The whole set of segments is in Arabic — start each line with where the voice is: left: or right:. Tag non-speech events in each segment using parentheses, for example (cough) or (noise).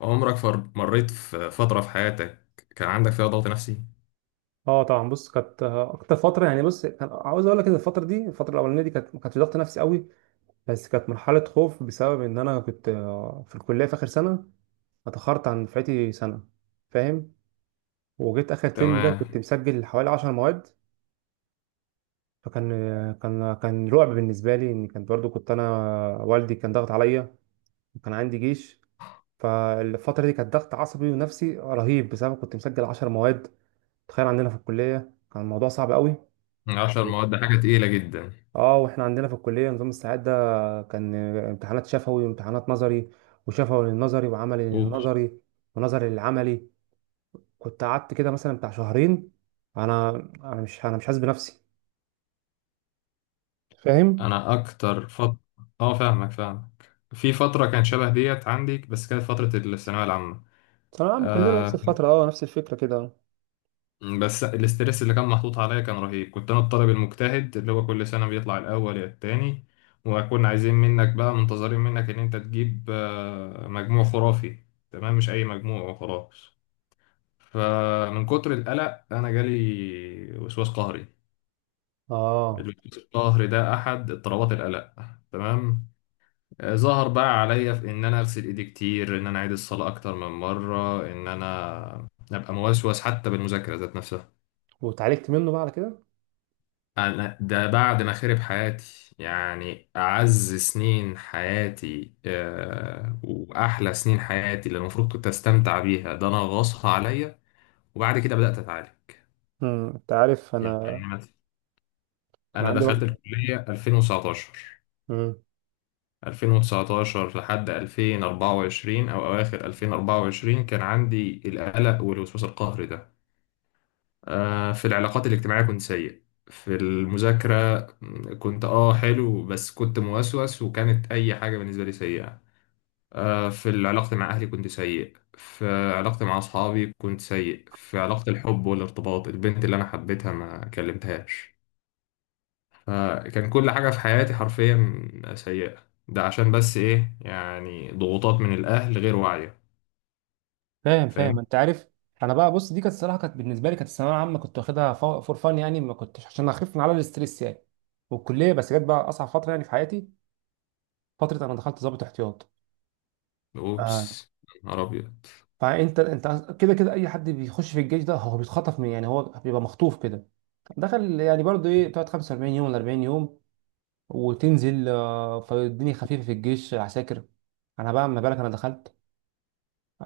left: مريت في فترة في حياتك كان عندك فيها ضغط نفسي؟
right: اه طبعا بص كانت اكتر فتره. يعني بص كان عاوز اقول لك ان الفتره دي الفتره الاولانيه دي كانت ما كانتش ضغط نفسي قوي، بس كانت مرحله خوف بسبب ان انا كنت في الكليه في اخر سنه. اتاخرت عن دفعتي سنه، فاهم؟ وجيت اخر ترم ده كنت
left: تمام.
right: مسجل حوالي 10 مواد. فكان آه، كان رعب بالنسبه لي، ان كان برضو كنت انا والدي كان ضغط عليا، وكان عندي جيش. فالفتره دي كانت ضغط عصبي ونفسي رهيب بسبب كنت مسجل 10 مواد. تخيل عندنا في الكليه كان الموضوع صعب قوي.
left: عشر مواد ده حاجة تقيلة جدا.
right: اه، واحنا عندنا في الكليه نظام الساعات ده، كان امتحانات شفوي وامتحانات نظري، وشفوي للنظري وعملي
left: أوبس.
right: للنظري ونظري للعملي. كنت قعدت كده مثلا بتاع شهرين. انا انا مش حاسس بنفسي، فاهم؟
left: أنا أكتر فترة. فاهمك فاهمك في فترة كانت شبه ديت عندي، بس كانت فترة الثانوية العامة.
right: ثانوية عامة كلنا نفس
left: آه.
right: الفترة، اه نفس الفكرة كده.
left: بس الاسترس اللي كان محطوط عليا كان رهيب، كنت أنا الطالب المجتهد اللي هو كل سنة بيطلع الأول يا التاني. وكنا عايزين منك بقى، منتظرين منك إن أنت تجيب مجموع خرافي، تمام، مش أي مجموع وخلاص. فمن كتر القلق انا جالي وسواس قهري.
right: اه،
left: الوسواس القهري ده احد اضطرابات القلق، تمام. ظهر بقى عليا في ان انا اغسل ايدي كتير، ان انا اعيد الصلاه اكتر من مره، ان انا ابقى موسوس حتى بالمذاكره ذات نفسها.
right: واتعالجت منه بقى على كده.
left: انا ده بعد ما خرب حياتي، يعني اعز سنين حياتي، واحلى سنين حياتي اللي المفروض كنت استمتع بيها، ده انا غصها عليا. وبعد كده بدات اتعالج
right: امم، انت عارف
left: يعني.
right: انا كان
left: انا
right: عندي
left: دخلت الكليه 2019
right: وقت.
left: 2019 لحد 2024 او اواخر 2024 كان عندي القلق والوسواس القهري ده. في العلاقات الاجتماعيه كنت سيء، في المذاكره كنت حلو، بس كنت موسوس وكانت اي حاجه بالنسبه لي سيئه. في علاقتي مع اهلي كنت سيء، في علاقتي مع اصحابي كنت سيء، في علاقه الحب والارتباط البنت اللي انا حبيتها ما كلمتهاش. فكان كل حاجة في حياتي حرفيا سيئة، ده عشان بس إيه؟ يعني ضغوطات من الأهل غير واعية.
right: فاهم فاهم،
left: فاهم.
right: انت عارف انا بقى. بص دي كانت الصراحه، كانت بالنسبه لي كانت الثانويه العامه كنت واخدها فور فان، يعني ما كنتش عشان اخف من على الاستريس يعني. والكليه بس جت بقى اصعب فتره يعني في حياتي. فتره انا دخلت ضابط احتياط آه.
left: أوبس. يا نهار أبيض.
right: فانت انت كده كده اي حد بيخش في الجيش ده هو بيتخطف، من يعني هو بيبقى مخطوف كده. دخل يعني برضه ايه، تقعد 45 يوم ولا 40 يوم وتنزل. فالدنيا خفيفه في الجيش عساكر. انا بقى ما بالك انا دخلت.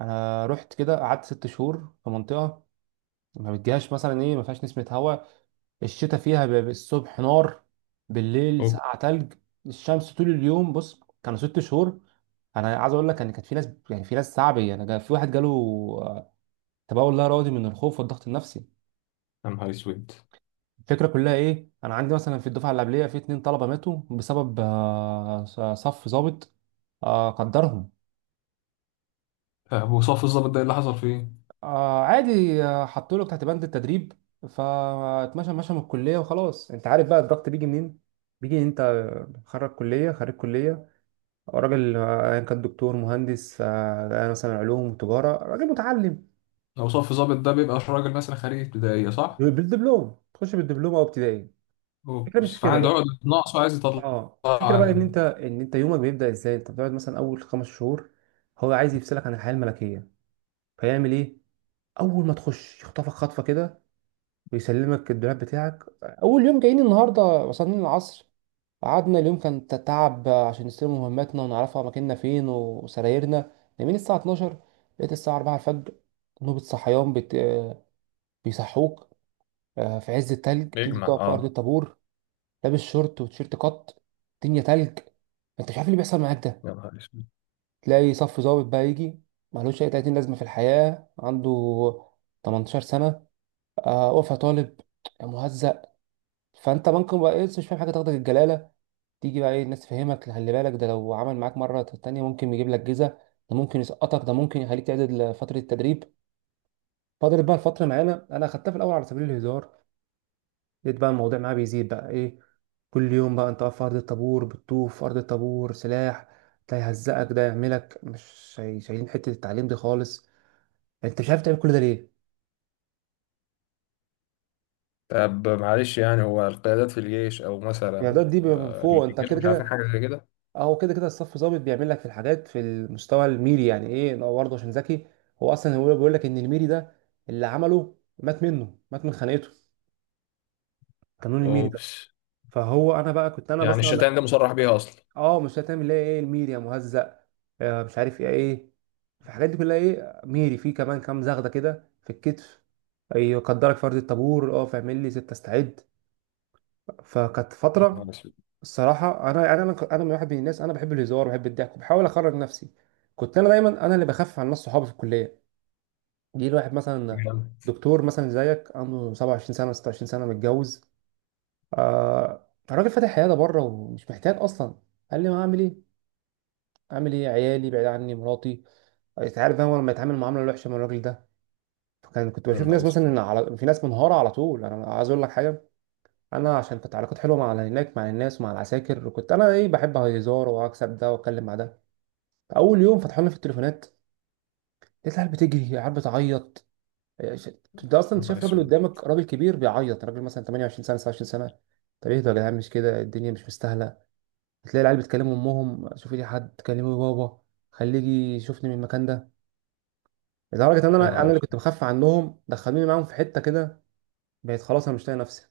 right: انا رحت كده قعدت ست شهور في منطقه ما بتجيهاش مثلا ايه، ما فيهاش نسمه هواء. الشتاء فيها بيبقى الصبح نار، بالليل
left: اوه.
right: سقعة تلج، الشمس طول اليوم. بص كانوا ست شهور. انا عايز اقول لك ان كانت في ناس يعني في ناس صعبه. انا في واحد جاله آه، تبول لا ارادي من الخوف والضغط النفسي.
left: يا نهار اسود.
right: الفكره كلها ايه، انا عندي مثلا في الدفعه اللي قبليه في اتنين طلبه ماتوا بسبب صف ظابط. قدرهم
left: وصف الظابط ده إيه اللي حصل فيه؟
right: عادي. حطوا له تحت بند التدريب، فاتمشى مشى من الكليه وخلاص. انت عارف بقى الضغط بيجي منين؟ بيجي انت خرج كليه، خريج كليه، راجل ايا كان دكتور مهندس مثلا علوم وتجاره، راجل متعلم
left: لو صف الظابط ده بيبقى راجل مثلا خريج ابتدائية، صح؟
right: بالدبلوم. تخش بالدبلوم او ابتدائي. الفكره مش
left: اوبس،
right: في كده
left: فعنده
right: بقى.
left: عقدة نقص وعايز يطلع.
right: اه الفكره بقى ان
left: عليه.
right: انت ان انت يومك بيبدا ازاي. انت بتقعد مثلا اول خمس شهور هو عايز يفصلك عن الحياه الملكيه. فيعمل ايه؟ اول ما تخش يخطفك خطفه كده، ويسلمك الدولاب بتاعك. اول يوم جايين النهارده وصلنا العصر، قعدنا اليوم كان تعب عشان نستلم مهماتنا ونعرفها مكاننا فين وسرايرنا. نايمين الساعة 12، لقيت الساعة 4 الفجر نوبة صحيان بت... آه، بيصحوك. في عز التلج تنزل
left: بيجمع،
right: تقف في أرض
left: اه.
right: الطابور لابس شورت وتيشيرت قط، الدنيا تلج. انت مش عارف إيه اللي بيحصل معاك ده.
left: يا نهار اسود.
right: تلاقي صف ضابط بقى يجي ملوش أي 30 لازمة في الحياة، عنده 18 سنة وقفة طالب مهزأ. فأنت ممكن بقى مش فاهم حاجة تاخدك الجلالة. تيجي بقى ايه، الناس تفهمك خلي بالك، ده لو عمل معاك مرة تانية ممكن يجيب لك جزا، ده ممكن يسقطك، ده ممكن يخليك تعدل فترة التدريب. فضلت بقى الفترة معانا انا خدتها في الاول على سبيل الهزار، لقيت بقى الموضوع معايا بيزيد بقى ايه. كل يوم بقى انت واقف في ارض الطابور، بتطوف في ارض الطابور سلاح، ده يهزقك ده يعملك. مش شاي- شايلين حتة التعليم دي خالص، يعني انت مش عارف تعمل كل ده ليه؟
left: طب معلش، يعني هو القيادات في الجيش او
right: يعني
left: مثلا
right: ده دي بيبقى من فوق، انت
left: الجيش
right: كده
left: مش عارفين
right: كده.
left: حاجه زي كده.
right: اه هو كده كده الصف ظابط بيعمل لك في الحاجات في المستوى الميري، يعني ايه لو برضه عشان ذكي. هو اصلا هو بيقول لك ان الميري ده اللي عمله مات منه، مات من خناقته قانون الميري ده.
left: اوبس،
right: فهو انا بقى كنت انا
left: يعني
right: بس أنا
left: الشتائم ده مصرح بيها اصلا؟
right: اه، مش هتعمل ليه ايه الميري يا مهزأ؟ آه مش عارف ايه في الحاجات دي كلها، ايه ميري في كمان كام زغده كده في الكتف. ايوه قدرك فرد الطابور، اه فاعمل لي ستة استعد. فكانت
left: يا
right: فترة.
left: نهار اسود.
right: الصراحه انا من واحد من الناس، انا بحب الهزار وبحب الضحك وبحاول اخرج نفسي. كنت انا دايما انا اللي بخفف عن ناس صحابي في الكليه. جه الواحد مثلا دكتور مثلا زيك عنده 27 سنه 26 سنه متجوز، آه راجل فاتح عياده بره ومش محتاج اصلا. قال لي ما اعمل ايه؟ اعمل ايه؟ عيالي بعيد عني، مراتي. انت عارف انا لما يتعامل معامله وحشه من الراجل ده. فكان كنت
left: يا
right: بشوف
left: نهار
right: ناس مثلا
left: اسود.
right: إن على، في ناس منهاره على طول. انا عايز اقول لك حاجه، انا عشان كنت علاقات حلوه مع هناك مع الناس ومع العساكر، وكنت انا ايه بحب هزار واكسب ده واتكلم مع ده. اول يوم فتحوا لنا في التليفونات لقيت العيال بتجري، العيال بتعيط، إيه، ش- انت اصلا
left: يا
right: انت
left: نهار
right: شايف راجل
left: اسود.
right: قدامك، راجل كبير بيعيط، راجل مثلا 28 سنه 29 سنه. طب ايه ده يا جدعان؟ مش كده الدنيا مش مستاهله. بتلاقي العيال بتكلم امهم، شوفي لي حد، كلمي بابا خليه يجي يشوفني من المكان ده. لدرجه ان
left: يا
right: انا
left: نهار
right: اللي كنت
left: اسود.
right: بخاف عنهم دخلوني معاهم في حته كده. بقيت خلاص انا مش طايق نفسي.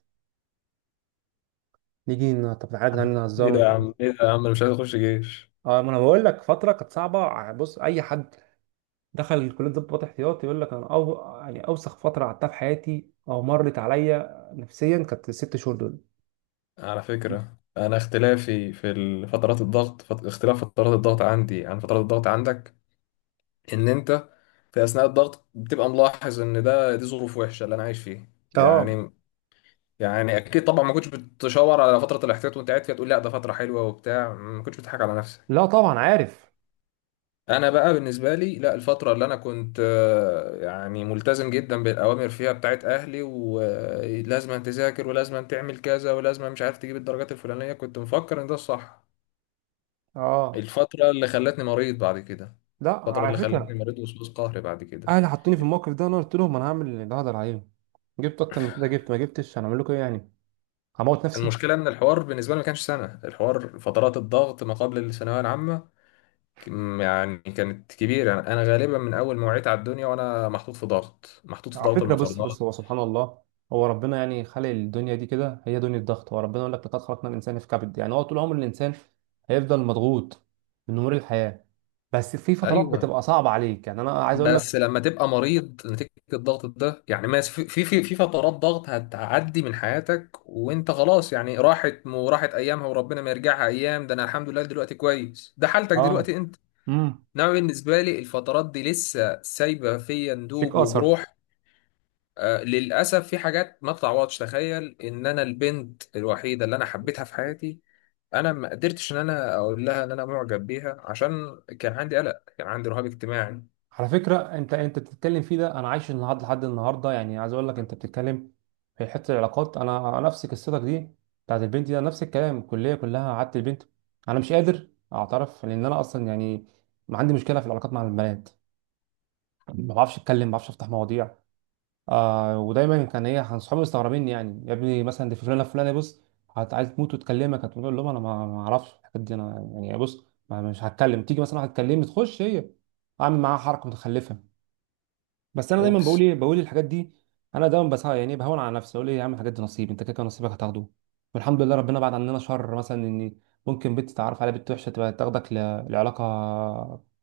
right: طب تعالى يا جدعان
left: ايه
right: نهزر
left: ده يا
right: ونضحك.
left: عم، ايه ده يا عم، انا مش عايز اخش جيش.
right: اه ما انا بقول لك فتره كانت صعبه. بص اي حد دخل كليه ضباط احتياط يقول لك انا أو يعني اوسخ فتره قعدتها في حياتي، او مرت عليا نفسيا، كانت الست شهور دول.
left: على فكرة انا اختلافي في فترات الضغط اختلاف فترات الضغط عندي عن فترات الضغط عندك، ان انت في اثناء الضغط بتبقى ملاحظ ان ده دي ظروف وحشة اللي انا عايش فيه
right: اه.
left: يعني. يعني اكيد طبعا ما كنتش بتشاور على فترة الاحتياط وانت قاعد فيها، تقول لا ده فترة حلوة وبتاع، ما كنتش بتضحك على نفسك.
right: لا طبعا عارف.
left: انا بقى بالنسبه لي لا، الفتره اللي انا كنت يعني ملتزم جدا بالاوامر فيها بتاعت اهلي، ولازم أن تذاكر ولازم أن تعمل كذا ولازم أن مش عارف تجيب الدرجات الفلانيه، كنت مفكر ان ده الصح.
right: اه.
left: الفتره اللي خلتني مريض بعد كده.
right: لا
left: الفتره
right: على
left: اللي خلتني
right: فكره،
left: مريض وسواس قهري بعد كده.
right: اهلي حطوني في الموقف ده وانا قلت لهم انا هعمل اللي هقدر عليهم. جبت اكتر من كده جبت، ما جبتش هنعمل لكم ايه يعني؟ هموت نفسي.
left: المشكله ان الحوار بالنسبه لي ما كانش سنه، الحوار فترات الضغط ما قبل الثانويه العامه يعني كانت كبيره، يعني انا غالبا من اول ما وعيت على الدنيا وانا محطوط في ضغط، محطوط في
right: على
left: ضغط
right: فكرة بص
left: المقارنات.
right: بص هو سبحان الله، هو ربنا يعني خلق الدنيا دي كده، هي دنيا ضغط. هو ربنا يقول لك لقد خلقنا الإنسان في كبد. يعني هو طول عمر الإنسان هيفضل مضغوط من أمور الحياة. بس في فترات
left: ايوه.
right: بتبقى صعبة عليك، يعني أنا عايز أقول لك.
left: بس لما تبقى مريض نتيجة الضغط ده يعني، ما في فترات ضغط هتعدي من حياتك وانت خلاص، يعني راحت وراحت ايامها، وربنا ما يرجعها ايام. ده انا الحمد لله دلوقتي كويس، ده حالتك
right: آه.
left: دلوقتي انت.
right: امم،
left: انما بالنسبة لي الفترات دي لسه سايبة فيا
right: فيك
left: ندوب
right: أثر.
left: وجروح. آه للأسف في حاجات ما تتعوضش، تخيل ان انا البنت الوحيدة اللي انا حبيتها في حياتي انا ما قدرتش ان انا اقول لها ان انا معجب بيها، عشان كان عندي قلق، كان عندي رهاب اجتماعي.
right: على فكرة أنت بتتكلم فيه ده، أنا عايش النهاردة لحد النهاردة. يعني عايز أقول لك، أنت بتتكلم في حتة العلاقات، أنا نفس قصتك دي بتاعت البنت دي، أنا نفس الكلام. الكلية كلها قعدت البنت، أنا مش قادر أعترف لأن أنا أصلا يعني ما عندي مشكله في العلاقات مع البنات. ما بعرفش اتكلم، ما بعرفش افتح مواضيع. آه ودايما كان ايه، كان صحابي مستغربين، يعني يا ابني مثلا دي فلانه فلانه، بص عايز تموت وتكلمك؟ هتقول لهم انا ما اعرفش الحاجات دي، انا يعني بص ما مش هتكلم. تيجي مثلا واحد تكلمني تخش هي اعمل معاها حركه متخلفه؟ بس انا دايما بقول
left: اوبس.
right: ايه، بقول الحاجات دي. انا دايما بس يعني بهون على نفسي اقول ايه، يا عم الحاجات دي نصيب، انت كده كده نصيبك هتاخده. والحمد لله ربنا بعد عننا شر، مثلا ان ممكن بنت تعرف على بنت وحشه تبقى تاخدك لعلاقه،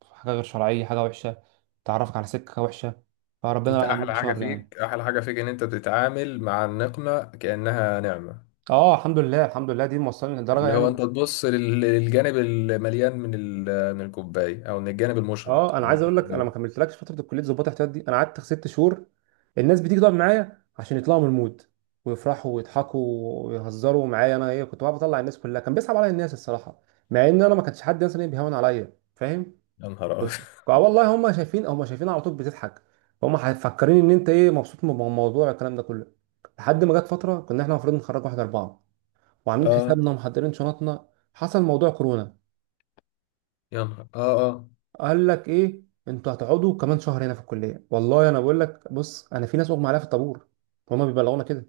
right: حاجه غير شرعيه، حاجه وحشه تعرفك على سكه وحشه، فربنا
left: انت
right: بعد عننا
left: احلى حاجه
right: شر يعني.
left: فيك، احلى حاجه فيك ان انت بتتعامل مع النقمه كانها نعمه.
right: اه الحمد لله الحمد لله، دي موصلني لدرجه
left: اللي هو
right: يعني.
left: انت تبص للجانب المليان من من الكوبايه، او من الجانب المشرق
right: اه انا
left: من
right: عايز اقول لك، انا ما
left: الامور.
right: كملتلكش فتره الكليه ظباط احتياط دي، انا قعدت ست شهور. الناس بتيجي تقعد معايا عشان يطلعوا من المود ويفرحوا ويضحكوا ويهزروا معايا. انا ايه كنت بقى بطلع الناس كلها، كان بيصعب عليا الناس الصراحه، مع ان انا ما كانش حد مثلا إيه بيهون عليا، فاهم؟
left: يا نهار ابيض.
right: اه والله هم شايفين، هم شايفين على طول بتضحك، هم مفكرين ان انت ايه مبسوط من الموضوع الكلام ده كله. لحد ما جت فتره كنا احنا المفروض نخرج واحد اربعه
left: (laughs)
right: وعاملين
left: اه.
right: حسابنا ومحضرين شنطنا، حصل موضوع كورونا.
left: يا نهار، اه اه.
right: قال لك ايه، انتوا هتقعدوا كمان شهر هنا في الكليه. والله انا بقول لك بص، انا في ناس اغمى عليها في الطابور، هما بيبلغونا كده.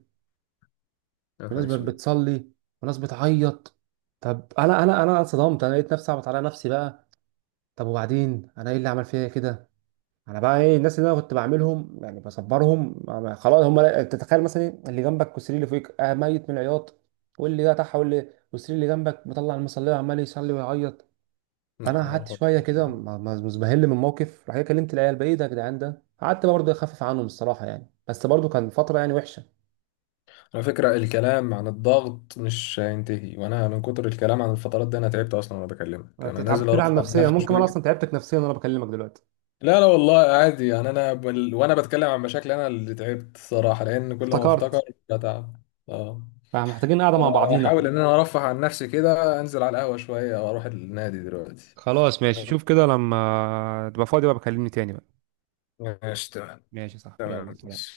left: يا نهار
right: وناس
left: اسود.
right: بتصلي، وناس بتعيط. طب انا اتصدمت، انا لقيت نفسي اعبط على نفسي بقى. طب وبعدين انا ايه اللي عمل فيا كده؟ انا بقى ايه الناس اللي انا كنت بعملهم يعني بصبرهم خلاص هم. تتخيل مثلا إيه؟ اللي جنبك والسرير اللي فوقك آه ميت من العياط، واللي ده تحت واللي والسرير اللي جنبك مطلع المصليه وعمال يصلي ويعيط.
left: لا
right: فانا
left: حول ولا
right: قعدت
left: قوه
right: شويه
left: إلا
right: كده
left: بالله.
right: مزبهل من الموقف. راح جاي كلمت العيال بقى ايه ده يا جدعان، ده قعدت برضه إيه اخفف عنهم الصراحه يعني، بس برضه كان فتره يعني وحشه.
left: على فكره الكلام عن الضغط مش هينتهي، وانا من كتر الكلام عن الفترات دي انا تعبت اصلا وانا بكلمك، انا
right: بتتعب،
left: نازل
right: بتتعب
left: ارفع عن
right: نفسيا.
left: نفسي
right: ممكن انا
left: شويه.
right: اصلا تعبتك نفسيا وانا بكلمك دلوقتي.
left: لا لا والله عادي يعني، انا وانا بتكلم عن مشاكلي انا اللي تعبت الصراحه، لان كل ما افتكر
right: افتكرت.
left: بتعب. اه.
right: فمحتاجين قاعده مع بعضينا.
left: احاول ان انا ارفه عن نفسي كده، انزل على القهوه شويه واروح النادي دلوقتي.
right: خلاص ماشي، شوف كده لما تبقى فاضي بقى بكلمني تاني بقى.
left: ماشي تمام.
right: ماشي صح، يلا
left: تمام.
right: سلام.